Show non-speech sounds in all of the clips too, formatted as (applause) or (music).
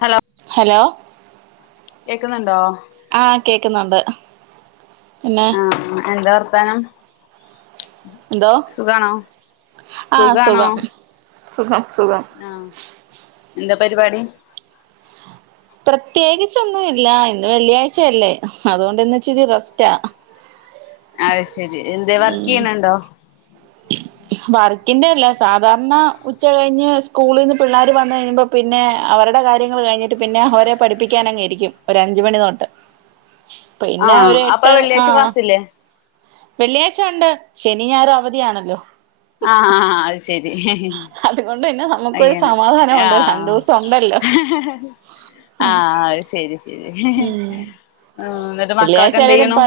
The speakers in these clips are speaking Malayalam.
ഹലോ ഹലോ കേക്കുന്നുണ്ടോ ആ കേക്കുന്നൊണ്ട് ആഹ് ആ എന്താ വർത്താനം എന്തോ സുഖാണോ ആഹ് സുഖാണോ സുഖം സുഖം സുഖം ആഹ് എന്താ പരിപാടി പ്രത്യേകിച്ചൊന്നും ഇല്ല ഇന്ന് വെള്ളിയാഴ്ചയല്ലേ അതുകൊണ്ട് ഇന്നിച്ചിരി റെസ്റ്റാ അയ് ശെരി എന്തേ വർക്ക് ഉം ചെയ്യണൊണ്ടോ? വർക്കിന്റെ അല്ല സാധാരണ ഉച്ച കഴിഞ്ഞ് സ്കൂളീന്ന് പിള്ളേര് വന്നു കഴിയുമ്പോ പിന്നെ അവരുടെ കാര്യങ്ങൾ കഴിഞ്ഞിട്ട് പിന്നെ അവരെ പഠിപ്പിക്കാൻ അങ്ങിരിക്കും ഒരു അഞ്ചുമണി തൊട്ട് പിന്നെ ആഹ് ഒരു അപ്പൊ എട്ട് വെള്ളിയാഴ്ച ആഹ് ക്ലാസില്ലേ വെള്ളിയാഴ്ച ഒണ്ട് ശനീം ഞായറും അവധിയാണല്ലോ ആഹ് ആ അത് ശരി അതുകൊണ്ട് പിന്നെ നമുക്കൊരു അങ്ങനെ സമാധാനമുണ്ട് രണ്ടു ആഹ് ദിവസം ഉണ്ടല്ലോ ആഹ് അത് ശരി ശരി ഉം ആ എന്നിട്ട് വെള്ളിയാഴ്ച മക്കളൊക്കെ എന്ത്‌ ആയാലും ചെയ്യണു പ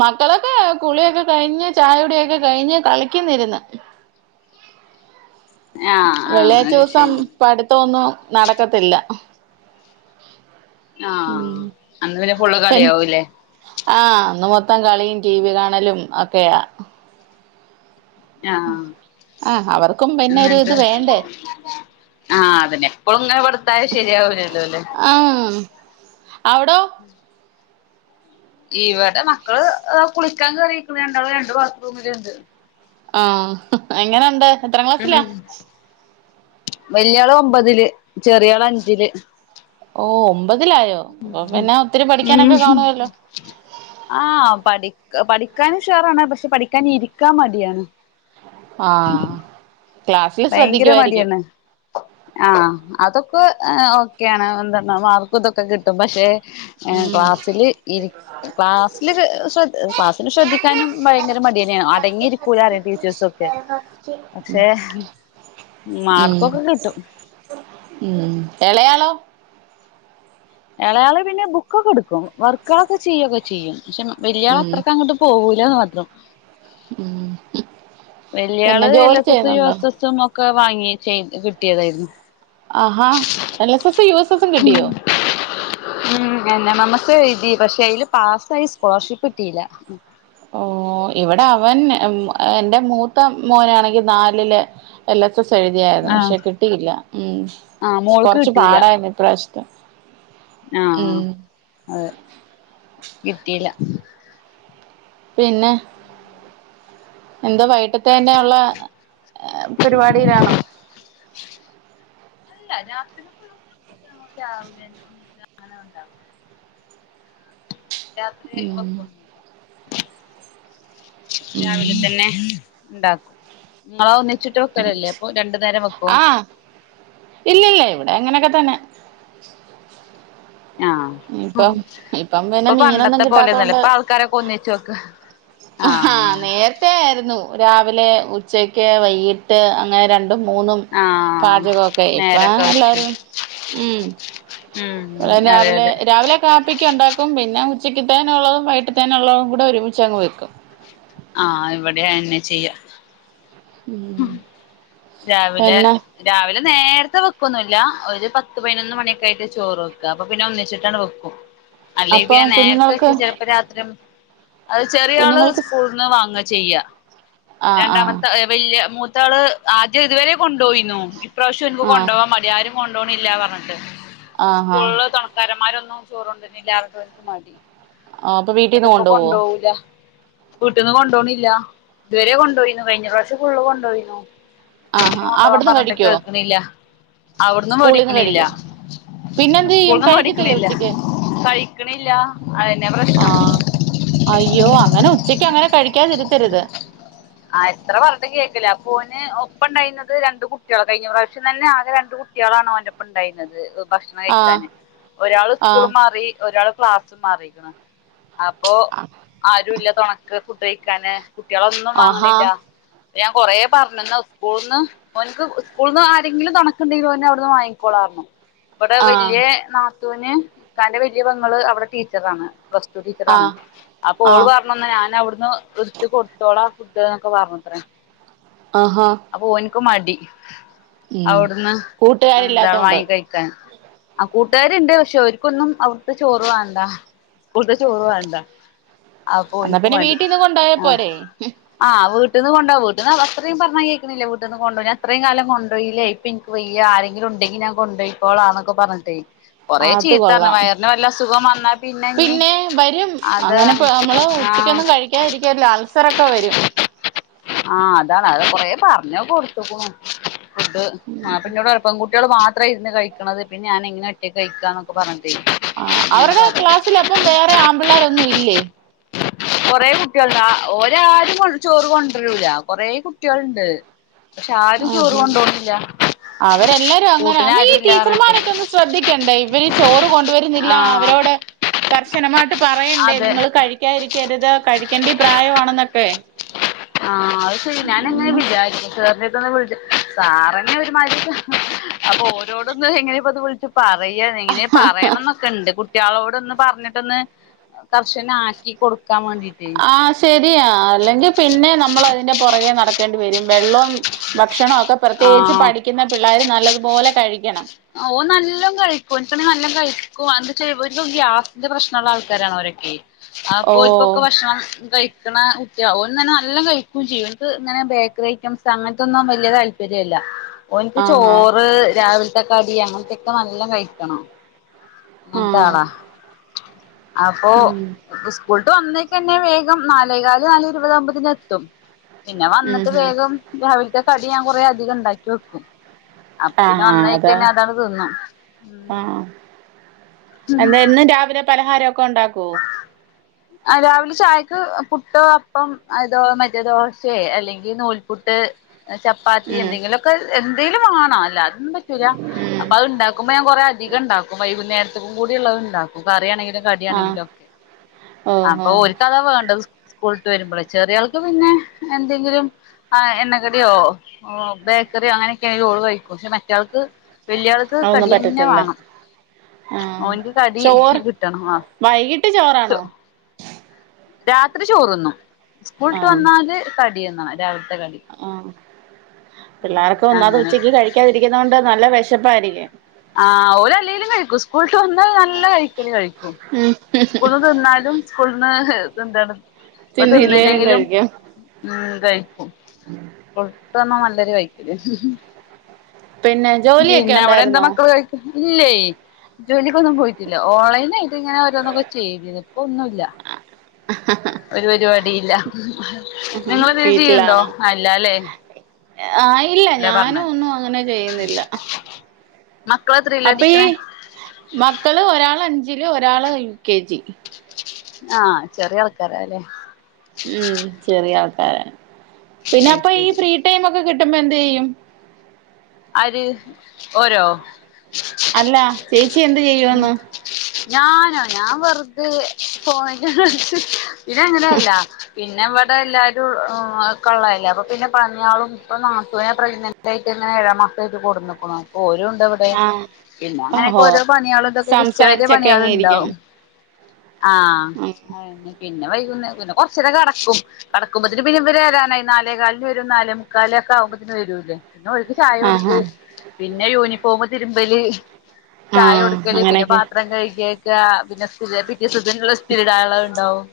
മക്കളൊക്കെ കുളിയൊക്കെ കഴിഞ്ഞ് ചായ കുടിയൊക്കെ കഴിഞ്ഞ് കളിക്കുന്നിരുന്ന് ആഹ് ആഹ് വെള്ളിയാഴ് അത് ദിവസം ശരി പടുത്തോന്നും നടക്കത്തില്ല ഉം ആഹ് അന്ന് പിന്നെ ഫുള്ള് പിൻ കളിയാവൂല്ലേ ആഹ് അന്ന് മൊത്തം കളിയും ടി വി കാണലും ഒക്കെയാ ആഹ് ആഹ് അവർക്കും പിന്നെ ഒരു ഇത് എന്നിട്ട് വേണ്ടേ ആഹ് പിന്നെ എപ്പോഴും ഇങ്ങനെ കൊടുത്താലും ശരിയാവൂല്ലല്ലോ അല്ലെ അവിടെ (unintelligible) ഇവടെ മക്കള് കുളിക്കാൻ കേറീക്കുണെ രണ്ടാളും രണ്ട് ബാത്റൂമില് ഉണ്ട് ആഹ് എങ്ങനൊണ്ട് എത്രാം ക്ലാസിലാ വല്ിയയാള് ഒമ്പതില് ചെറിയള് അഞ്ചില് ഓം ഉ കാണുവല്ലോ ആഹ് പഠ പഠിക്കാനും ഷാറാണ് പക്ഷെ പഠിക്കാന ഇരിക്കാൻ മടിയാണ് ആഹ ക്ലാസ്സില് ശ്രദ്ധിക്കുുവായിരിക്കും ആഹ അതൊക്കെ ഓക്കെയാണ് എന്ത മാർക്ക്ും ഇതൊക്കെ കിട്ടും പക്ഷെ ഉം ക്ലാസ്സിില് ഇ ക്ലാസ്സിില് ശ്രദ് ക്ലാസ്സിില് ശ്രദ്ധിക്കാനും ഭയങ്കര മടിയന്നാണ് അടങ്ങിയിരിക്കൂല അറ ടീച്ചേഴസൊക്കെ പക്ഷെ ഉം മാർക്കൊക്കെ കിട്ടും ഉ ഇളയാളോ ഇളയാള് പിന്നെ ബുക്കൊക്കെ എടുക്കും വർക്ക് ഒക്കെ ചെയ്യൊക്കെ ചെയ്യും പക്ഷെ മലയാള അത്രൊക്കെ അങ്ങോട്ട് പോകൂ ഏഹ് മാത്രം ഉംഹ് വല്യാള് എൽ എസ് എസും യു എസ് എസ്സും ഓഹ് വാങ്ങി ചെയ് കിട്ടിയതായിരുന്നു ആഹാ എൽ എസ് എസും യുഎസ് എസും കിട്ടിയോ ഉം എന്നെ മമസ്സ എഴുതി പക്ഷെ അതില് പാസ്സായി സ്കോളർഷിപ്പ് കിട്ടിയില്ല ഓ ഇവിടെ അവൻ എറെ മൂത്ത മോനാണെങ്കി നാലില് എല്ലാ ഇത്ര എഴുതിയായിരുന്നു ആഹ് പക്ഷെ കിട്ടിയില്ല ഉ ആഹ് കൊറച്ച് പാടായിരുന്നു ഇ്രശം അ ആഹ അതെ കിട്ടിയില്ല പിന്നെ എന്താ വൈകിട്ടത്ത തന്നെ ഉള്ള പരിപാടിയിലാണോ ല്ല ഉ (unintelligible) രാത്രി ഉം ഉഴപ്പൊന്നുമില്ല ഉം രാവിലെ തന്നെ ഉണ്ടാക്കും നിങ്ങള ഒന്ന വച്ചിട്ട് വെക്കറല്ലേ അപ്പൊ രണ്ടു നേരം വെക്കോ ഇല്ലല്ല ഇവിടെ എങ്ങനെയൊക്കെ തന്നെ ആഹ് ഇപ്പം ഇപ്പം പിന്നെ ഇപ്പൊ മീനൊന്നും പണ്ടത്തെ പോലെന്നല്ല കിട്ടാത്തോണ്ട് ഇപ്പൊ ആൾക്കാരൊക്കെ ഒന്നിച്ച് വെക്ക ആഹ് നേരത്തെ ആയിരുന്നു രാവിലെ ഉച്ചക്ക് വൈകട്ട് അങ്ങനെ ര മൂന്നും ആഹ് പാചകൊക്കെ ഇപ്പ നേരൊക്കെ വെച്ചു എല്ലാരും ഉം ഉം അതെ രാവിലെ അതെ രാവിലെ കാപ്പക്ക് ഉണ്ടാക്കും പിന്നെ ഉച്ചതേക്കുള്ളതും വൈകിട്ടതെകുള്ളതും കൂടെ ഒരുമിച്ച് അങ്ങ് വെക്കും ആഹ് ഇവിടെ അത് തന്നെ ചെയ്യാ ഉം രാവിലെ പിന്നെ രാവിലെ നേരത്തെ വെക്കൊന്നുമല്ല ഒരു പത്ത് പതിനൊന്ന് മണിയൊക്കെ ആയിട്ട് ചോറ് വെക്കുക അപ്പൊ പിന്നെ ഒന്നിച്ചിട്ടാണ് വെക്കും അല്ലെ അപ്പം പിന്നെ നേരത്തെ കുഞ്ഞുങ്ങൾക്ക് വെച്ച ചെലപ്പ രാത്രി അത് ചെറിയള് കുഞ്ഞുങ്ങൾക്ക് സ്കൂള് നിന്ന് വാങ്ങ ചെയ്യാ ആഹ് ആഹ് രണ്ടാമത്തെ വല്യ മൂ എന്താണ് ആദ്യം ഇതുവരെ കൊണ്ടുപോയിന്നു ഈ പ്രാവശ്യം വരുമ്പോ ആഹ് കൊണ്ടുപോവാ മതി ആരും കൊണ്ടോണില്ല പറഞ്ഞിട്ട് ആഹാ സ്കൂളിൽ തുടക്കാരന്മാര (inaudible) മാറ്റി ആ അപ്പൊ വീട്ടീന്ന് കൊണ്ടു പോവോ വീട്ടിന്ന് കൊണ്ടപോണില്ല ഇതുവരെ കൊണ്ടുപോയിന്നു കഴിഞ്ഞ (inaudible) ഫുള്ള് കൊണ്ടുപോയിന്നു ആഹാ (inaudible) കൊണ്ടുപകവാൻ അവിടുന്ന് പറഞ്ഞിട്ട് കഴിക്കോ കേൾക്കണില്ല അവിടന്നും സ്കൂളിൽന്ന് പഠിക്കണല്ല കഴിക്കോ പിന്നെന്ത് ചെയ്യും സ്കൂളന്നും കഴിക്കത്തില്ലേ പഠിക്കണില്ല ഉച്ചക്ക് കഴിക്കണില്ല അതെ പ്രശ്നം ആഹ് അയ്യോ അങ്ങനെ ഉച്ചയ് ക്ക് അങ്ങനെ കഴിക്കാതിരുത്തരുത്. ആ എത്ര പറഞ്ഞിട്ട് കേൾക്കില്ല അപ്പ അവന് ഒപ്പം ഉണ്ടായിരുന്നത് രണ്ട് കുട്ടികൾ കഴിഞ്ഞ പ്രാവശ്യം തന്നെ ആകെ രണ്ടു കുട്ടികളാണ്. ഓൻ്റെ ഒപ്പം ഉണ്ടായിരുന്നത്. ഭക്ഷണം ആഹ് കഴിക്കാന് ഒരാൾ ആഹ് ഇപ്പോഴും മാറി ഒരാൾ ക്ലാസ്റ്റ് മാറിക്കണം അപ്പൊ ആരു ഇല്ല തുണക്ക് ഫുഡ് കഴിക്കാന് കുട്ടികളോ ആഹാ വാങ്ങണില്ല ഞാൻ കൊറെ പറഞ്ഞുന്നാ സ്കൂളിൽ നിന്ന് അവനക്ക് സ്കൂളിൽ നിന്ന് ആരെങ്കിലും കഴിയ്ക്കുണ്ടെങ്കിലും അവനെ അവിടുന്ന് വാങ്ങിക്കോളാ ഇവിടെ വലിയ ആഹ് (inaudible) ഇക്കാന്റെ വലിയ പെങ്ങള് അവിടെ ടീച്ചറാണ് പ്ലസ്ടു ടീച്ചറാണ് ആഹ് അപ്പോ ഓൾ ആഹ് പറഞ്ഞുന്ന് ഞാൻ അവിടു എടുത്ത് കൊടുത്തോളാം. ഇന്നൊക്കെ പറണത്രേ ആ ആ മടി അവിടുന്ന് എന്താ കൂട്ടുകാരില്ലാത്തോണ്ട് വാങ്ങി കഴിക്കാൻ ആ കൂട്ടുകാരുണ്ട് പക്ഷെ അവർക്കൊന്നും അവിടുത്തെ ചോറ് വേണ്ട സ്കൂളത്തെ ചോറ് വേണ്ട അപ്പൊ എന്നാ ഓനിക്ക് പിന്നെ മടി വീട്ടിൽ നിന്ന് കൊണ്ട ആ പോയപ്പോ രേ ആ വീട്ടീന്ന് കൊണ്ടോ വീട്ടീന്ന് അത്രയും പറഞ്ഞാ കേൾക്കുന്നില്ല വീട്ടിൽനിന്ന് കൊണ്ടപോയില്ലേ അത്ര കാലം കൊണ്ടപോയില്ല ഇപ്പൊ എനിക്ക് വയ്യ ആരെങ്കിലും ഉണ്ടെങ്കിൽ ഞാൻ കൊണ്ട് പോയിപ്പോയിക്കോളാം എന്നൊക്കെ പറഞ്ഞിട്ടേ കൊറേ അത് ചീത്തറഞ്ഞു കൊള്ളാം വയറിന് വല്ല അസുഖം വന്നാ ഇനി പിന്നെ വരും അത് അങ്ങനെ നമ്മൾ ആ ഉച്ചക്കൊന്നും കഴിക്കാതിരിക്കല്ല അൾസറൊക്കെ വരും. ആ അതാണ് അത് കൊറേ പറഞ്ഞ് കൊടുത്തേക്കണു ഫുഡ് ആ കുട്ടികൾ വരുമ്പോ കുട്ടികൾ മാതം (inaudible) കഴിക്കുന്നത് പിന്നെ ഞാൻ എങ്ങനെ ഒടക്ക കഴിക്കുക എന്നൊക്കെ പറഞ്ഞിട്ട് ആ അവരുടെ ക്ലാസ്സിൽ അപ്പം വേറെ ആണ് പിള്ളേരൊന്നും ഇല്ലേ കൊറെ കുട്ടികൾണ്ട് ഒരാരും ചോറ് കൊണ്ടരൂല കൊറെ കുട്ടികളുണ്ട് പക്ഷെ ആരും ആ ചോറ് കൊണ്ടോണില്ല അവരെല്ലാരും അങ്ങനെ കൂട്ടിന് അന്ന് ഈ ആരുല്ലാ പറഞ്ഞിട്ട് ടീച്ചർമാരൊക്കെ ഒന്നും ശ്രദ്ധിക്കണ്ടേ ഇവര് ചോറ് കൊണ്ടുവരുന്നില്ല ആഹ് അവരോട് കർശനമായിട്ട് പറയണ്ടേ അതെ നിങ്ങള് കഴിക്കാതിരിക്കരുത് കഴിക്കേണ്ടി പ്രായമാണെന്നൊക്കെ ആഹ അത് ശരി ഞാനങ്ങനെ വിചാരിക്ക (unintelligible) സാറന്നെ ഒരുമാതിരി അപ്പൊ ഓരോടൊന്ന് എങ്ങനെയപ്പോ അത് വിളിച്ചു (unintelligible) പറയാ എങ്ങനെ പറയണം എന്നൊക്കെ ഉണ്ട് കു കുട്ടികളോട് ഒന്ന് പറഞ്ഞിട്ടൊന്ന് കർഷനആക്കികൊടുക്ക ആഹ ശരിയാ അല്ലെങ്കിൽ പിന്നെ ന നമ്മള് അതിന്റെ പുറകെ നടക്കേണ്ടി വരും വെള്ളം ഭക്ഷണം ക്കെ പ്രത്യേകിച്ച് ആഹ് പഠിക്കുന്ന പിള്ളേർ നല്ലതുപോലെ കഴിക്കണം ഓ നല്ലോ കഴിക്കും എന്നട്ടുനല്ലോ കഴിക്കും എന്താച്ചാ ഗ്യാസിന്റെ പ്രശ്നള്ള ആൾക്കാരാണോരൊക്കെ ആപ്പോരിക്കൊക്കെ ഓ ഭക്ഷണം കഴി ഓൻന്ന് പറഞ്ഞ നല്ലോം കഴിക്കും ചെയ്യും ക്ക് ഇങ്ങനെ ബേക്കറി ഐറ്റംസ് അങ്ങനത്തെൊന്നും വലിയ താല്പര്യം ഇല്ല ഓനിക്ക് ആഹാ ചോറ് രാവില തെ കടി അങ്ങനത്തെയൊക്കെ നല്ല കഴിക്കണം അങ്ങനെ ത്തെ ആഹ് ആളാ അപ്പൊ ഉം സ്കൂൾ ഇപ്പ വന്നേക്കന്നെ വേഗം നാലേകാല് നാലെഇരുപതമ്പതിന് എത്തും പിന്നെ ഉം വന്നിട്ട് ഹും വേഗം രാവിലത്തെ കടി ഞാൻ കൊറെ അധികം ഉണ്ടാക്കി വെക്കും അപ്പന്നെ ആഹാ അതാ വന്നഴിക്കന്നെ അതാങ്ങട്ട് തിന്ന എന്ത എന്നും രാവിലെ പലഹാരൊക്കെ ഒണ്ടാക്കുവോ രാവിലെ ചായക്ക് പുട്ടോ അപ്പം അ മറ്റേ ദോ ചപ്പാത്തി ഉം എന്തെങ്കിലുമൊക്കെ എന്തെങ്കിലും വേണം അതന്നും പറ്റൂല അപ്പ ഉം അത് ഉണ്ടാക്കുമ്പോ ഞാൻ കൊറെ അധികം ഉണ്ടാക്കും വൈകുന്നേര തത് കൂടി ഉള്ളത് ഉണ്ടാക്കും കറിയാണെങ്കിൽ ആഹ് കടിയാണെങ്കിലും ഒക്കെ ഓഹോ അപ്പൊ ഓർക്ക് അതാ വേണ്ടെ സ്കൂള് ട്ട് വരുമ്പോളെ ചെറിയ ആൾക്ക് പിന്നെ എന്തെങ്കിലും ആ എണ്ണക്കടിയോ ബേക്കറിയോ അങ്ങനെയൊക്കെണലോള് കഴിക്കും പക്ഷെ മറ്റയാൾക്ക് വെല്ല്യാൾക്ക് അതൊന്നും കടിതന്നെ പറ്റത്തില്ല വേണം ആഹ് മോനിക്ക് കടി കിട്ടണം ആ കിട്ട് ചോറാണോ രാത്രി ചോറ് തിന്നും സ്കൂൾവിട്ട് വന്നാല് (unintelligible) ആ പിള്ളേർക്കും ഒന്നാത് അങ്ങനെ ഉച്ചക്ക് കഴിക്കാതിരിക്കുന്നത കൊണ്ട് നല്ല വിശപ്പായിരിക്കും ആ ഓല് അല്ലേങ്കിലും കഴിക്കും സ്കൂളവിട്ട് വന്ന നല്ല കഴിക്കല് കഴിക്കും ഉം സ്കൂളന്ന് തിന്നാലും സ്കൂളന്ന് ഇത് എന്താണ് ഇപ്പൊ തിന്നില്ലേലും തിന്നില്ലെങ്കിലും കഴിക്കും ഉ (inaudible) ഇതൊന്നും നല്ലൊരു വയിക്ക്ട് പിന്നെ ജോലിയൊക്കെ ഉണ്ടായിരുന്നോ കഴിക്ക ഇല്ലേ ജോലിക്കൊന്നും പോയിട്ടില്ല ഓൺലൈൻ ആയിട്ട് ഇങ്ങനെ ഓരോന്നൊക്കെ ചെയ്തി ഇപ്പൊ ഒന്നുമല്ല ഒരു പരിപാടി ഇല്ല ഹ ഹ വീട്ടിലാണ് അല്ലാല്ലേ ആയില്ല ഇല്ല ഞാനും പറഞ്ഞത് ഒന്നും അങ്ങനെ ചെയ്യുന്നില്ല മക്കളെത്രയിലാ അപ്പൊ ഈ പഠിക്കണേ മക്കള് ഒരാൾ അഞ്ച് ഒരാൾ യു കെ ജി ആ ചെറിയ ആൾക്കാരല്ലെ ഉം (inaudible) പിന്നെ അത് അപ്പൊ ഈ ശരി ഫ്രീ ടൈം ഒക്കെ കി ബോ എന്ത്ചെയ്യും. ആര് ഓരോ അല്ല ചേച്ചി എന്ത് ചെയ്യുവന്ന് ഞാനോ ഞാൻ വെറുതെ ഫോണിൽ കളി ഇതങ്ങനെയല്ല പി. പിന്നെ ഇവിടെ എല്ലാവരും കൊള്ളതല്ലേ അപ്പ പിന്നെ പണേളും ഇപ്പൊ നാത്തൂനും പ്രനെന്റ് ആയിട്ട് ഇങ്ങനെഴ മസായിട്ട് കൊടുന്നുക്കുണു അപ്പൊ ഓല് ത്തവടെ ആഹ് പിന്നെ അങ്ങനെയൊക്കെ ഓഹോ ഓരോ പണിയേളും ഇതൊക്കെ ഉച്ചവരെ സംസാരിച്ചൊക്കെ പണിയാള അങ്ങ് ഇരിക്കും ഉണ്ടാവും. ആ ഉം അയന്നെ പിന്നെ പിന്നെ വൈകുന്നേര പിന്നെ കുറച്ചേരം കടക്കും കടക്കുമ്പത്തിന് പിന്ന ഇവ വരാനായി നാലേ കാലിന് വരും നാലേ മുക്കാല ഒക്കെകുമ്പോതിന് വരൂല്ലേ ചായ ആഹ് കൊടുത്ത് ആഹ് പിന്നെ യൂണിഫോം തിരുമ്പല് ചായ ആഹ് കൊടുക്കല് പിന്നെ അങ്ങനെയൊക്കെ പാത്രം കഴുകി പിന്നാ (unintelligible) (unintelligible) ആള ഉണ്ടാവും.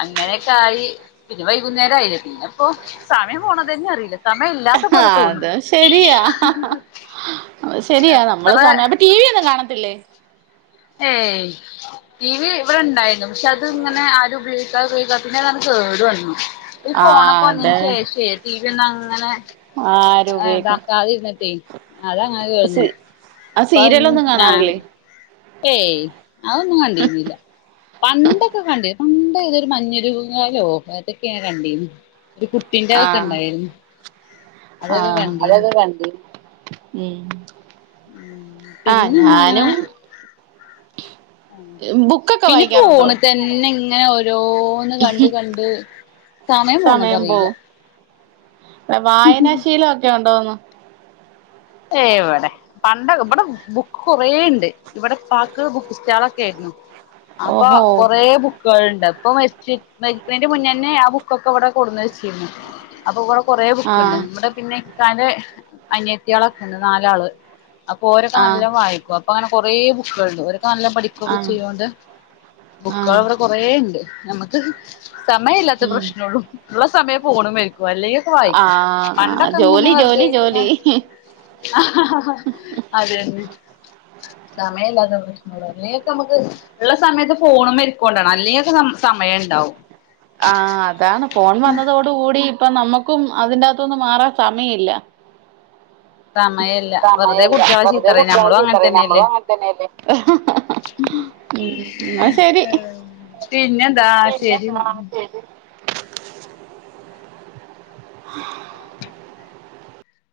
അങ്ങനെയൊക്കെ ആയി പിന്നെ വൈകുന്നേരം ആയില്ല പിന്നെ ഇപ്പോ സമയം പോണതന്നെ അറിയില്ല സമയം ഇല്ലാത്ത പോലെ തോന്നും. രിയാ ശരിയാ നമ്മള് എത്ര സമയം അപ്പ ടി വി ഒന്നും കാണത്തില്ലേ ഏയ് ടി വി ഇവിടെ ഉണ്ടായിരുന്നു പക്ഷെ അത് ഇങ്ങനെ ആരും ഉപയോഗിക്കാ ഉപയോഗിക്കാതെ പിന്നതങ്ങ് കേടു വന്നു ഉം ഫോണൊക്കെ ആഹ് വന്നതിന് അതെ ശേഷേ ടി വി ഒന്നും അങ്ങനെ ആരും ഉപയോഗിക്ക ഇതാക്കാതിരുന്നിട്ടെ അതങ്ങനെ കയിഞ്ഞു സി ആ ഇപ്പ അതൊന്നും സീരിയലൊന്നും ഞാൻ. കാണാറില്ലേ ഏയ് അതൊന്നും കണ്ടിരുന്നില്ല പണ്ടൊക്കെ കണ്ടിരുന്ന് ഉണ്ടേ ഇതൊരു മഞ്ഞരൂപം കാലോ അതൊക്കെയാ കണ്ടീന്. ഒരു കുട്ടിന്റെതൊക്കെ ആഹ് ഇണ്ടായിരുന്നു. ആഹ് അതക്ക കണ്ട് ഉം ആഹ് പിന്നെന്താങ്ങനെ ഞാനും ആ ബുക്കൊക്കെ പിന്നെ വായിക്കാറുണ്ടോ ഫോണി തന്നെ (unintelligible) ഓരോന്ന് കണ്ട് കണ്ട് സമയം പോണതറിയില്ല അല്ല വായനാശീലവൊക്കെ ഉണ്ട് ഉണ്ടോന്ന് ഏയ് ഇവിടെ പണ്ട ഇവിടെ ബുക്ക് കുറേ ഉണ്ട് ഇവിടെ പാക്ക് ബുക്ക് സ്റ്റാൾൊക്കെ ആയിരുന്നു അപ്പൊ ഓഹോ കൊറേ ബുക്കുകൾണ്ട് പ്പ മരിച്ച് മരിക്കിണേന്റെ മുന്നന്നെ ആ ബുക്കൊക്കെ ഇവിടെ കൊടുന്ന് വെച്ചിരുന്നു അപ്പൊടെ കുറേ ബുക്കുണ്ട് ആഹ് നമ്മുടെ പിന്നെ തെ (unintelligible) കുട്ടിയാളൊക്കെ ഉണ്ട് നാലാള് അപ്പൊ ഓരൊക്കെ ആഹ് നല്ല വായിക്കും അപ്പൊ അങ്ങനെ കുറേ ബുക്കുകൾണ്ട് നല്ലാ പഠിക്കുകൊക്കെ ആഹ് ചെയ്യോണ്ട് ആഹ് ബുക്കുകളവ്ടെ കൊറെ ഒണ്ട് നമ്ക്ക് സമയ ഇല്ലാത്ത ഉം പ്രശ്നോള്ളൂ ഉള്ള സമയം ഫോണുമ്മെ വലൊക്കെ വായിക്കാ ആഹ് പണ്ടൊക്കെ എങ്ങനെ ജോലി ജോലി വെറുതെയിക്കുമ്മ ജോലി ആഹ് അതെ സമയല്ലാത്ത പ്രശ്നമ അല്ലെങ്കൊക്കെ നമുക്ക് ഉള്ള സമയത്ത് ഫോണും മരിക്കൊണ്ടാണ് അല്ലെങ്കൊക്കെ സമയം ഉണ്ടാവും ആഹ് അതാണ് ഫോൺ വന്നതോടു കൂടി അപ്പൊ നമ്മക്കും അതിനാത്തോന്നു മാറാൻ സമയില്ല സമയല്ല വെറുതെ സമയല്ല കുട്ടികളെ വെറുതെ ചീത്തറിയും കുട്ടികളെ നമ്മളും അങ്ങനെ ചീത്തറ തന്നെയല്ലേ നമ്മളും അങ്ങനെ തന്നെയല്ലേ ഹ് ഹ് മ് എന്ന ശരി പിന്നെന്താ ശരിന്നാ പിന്നെന്ത (unintelligible)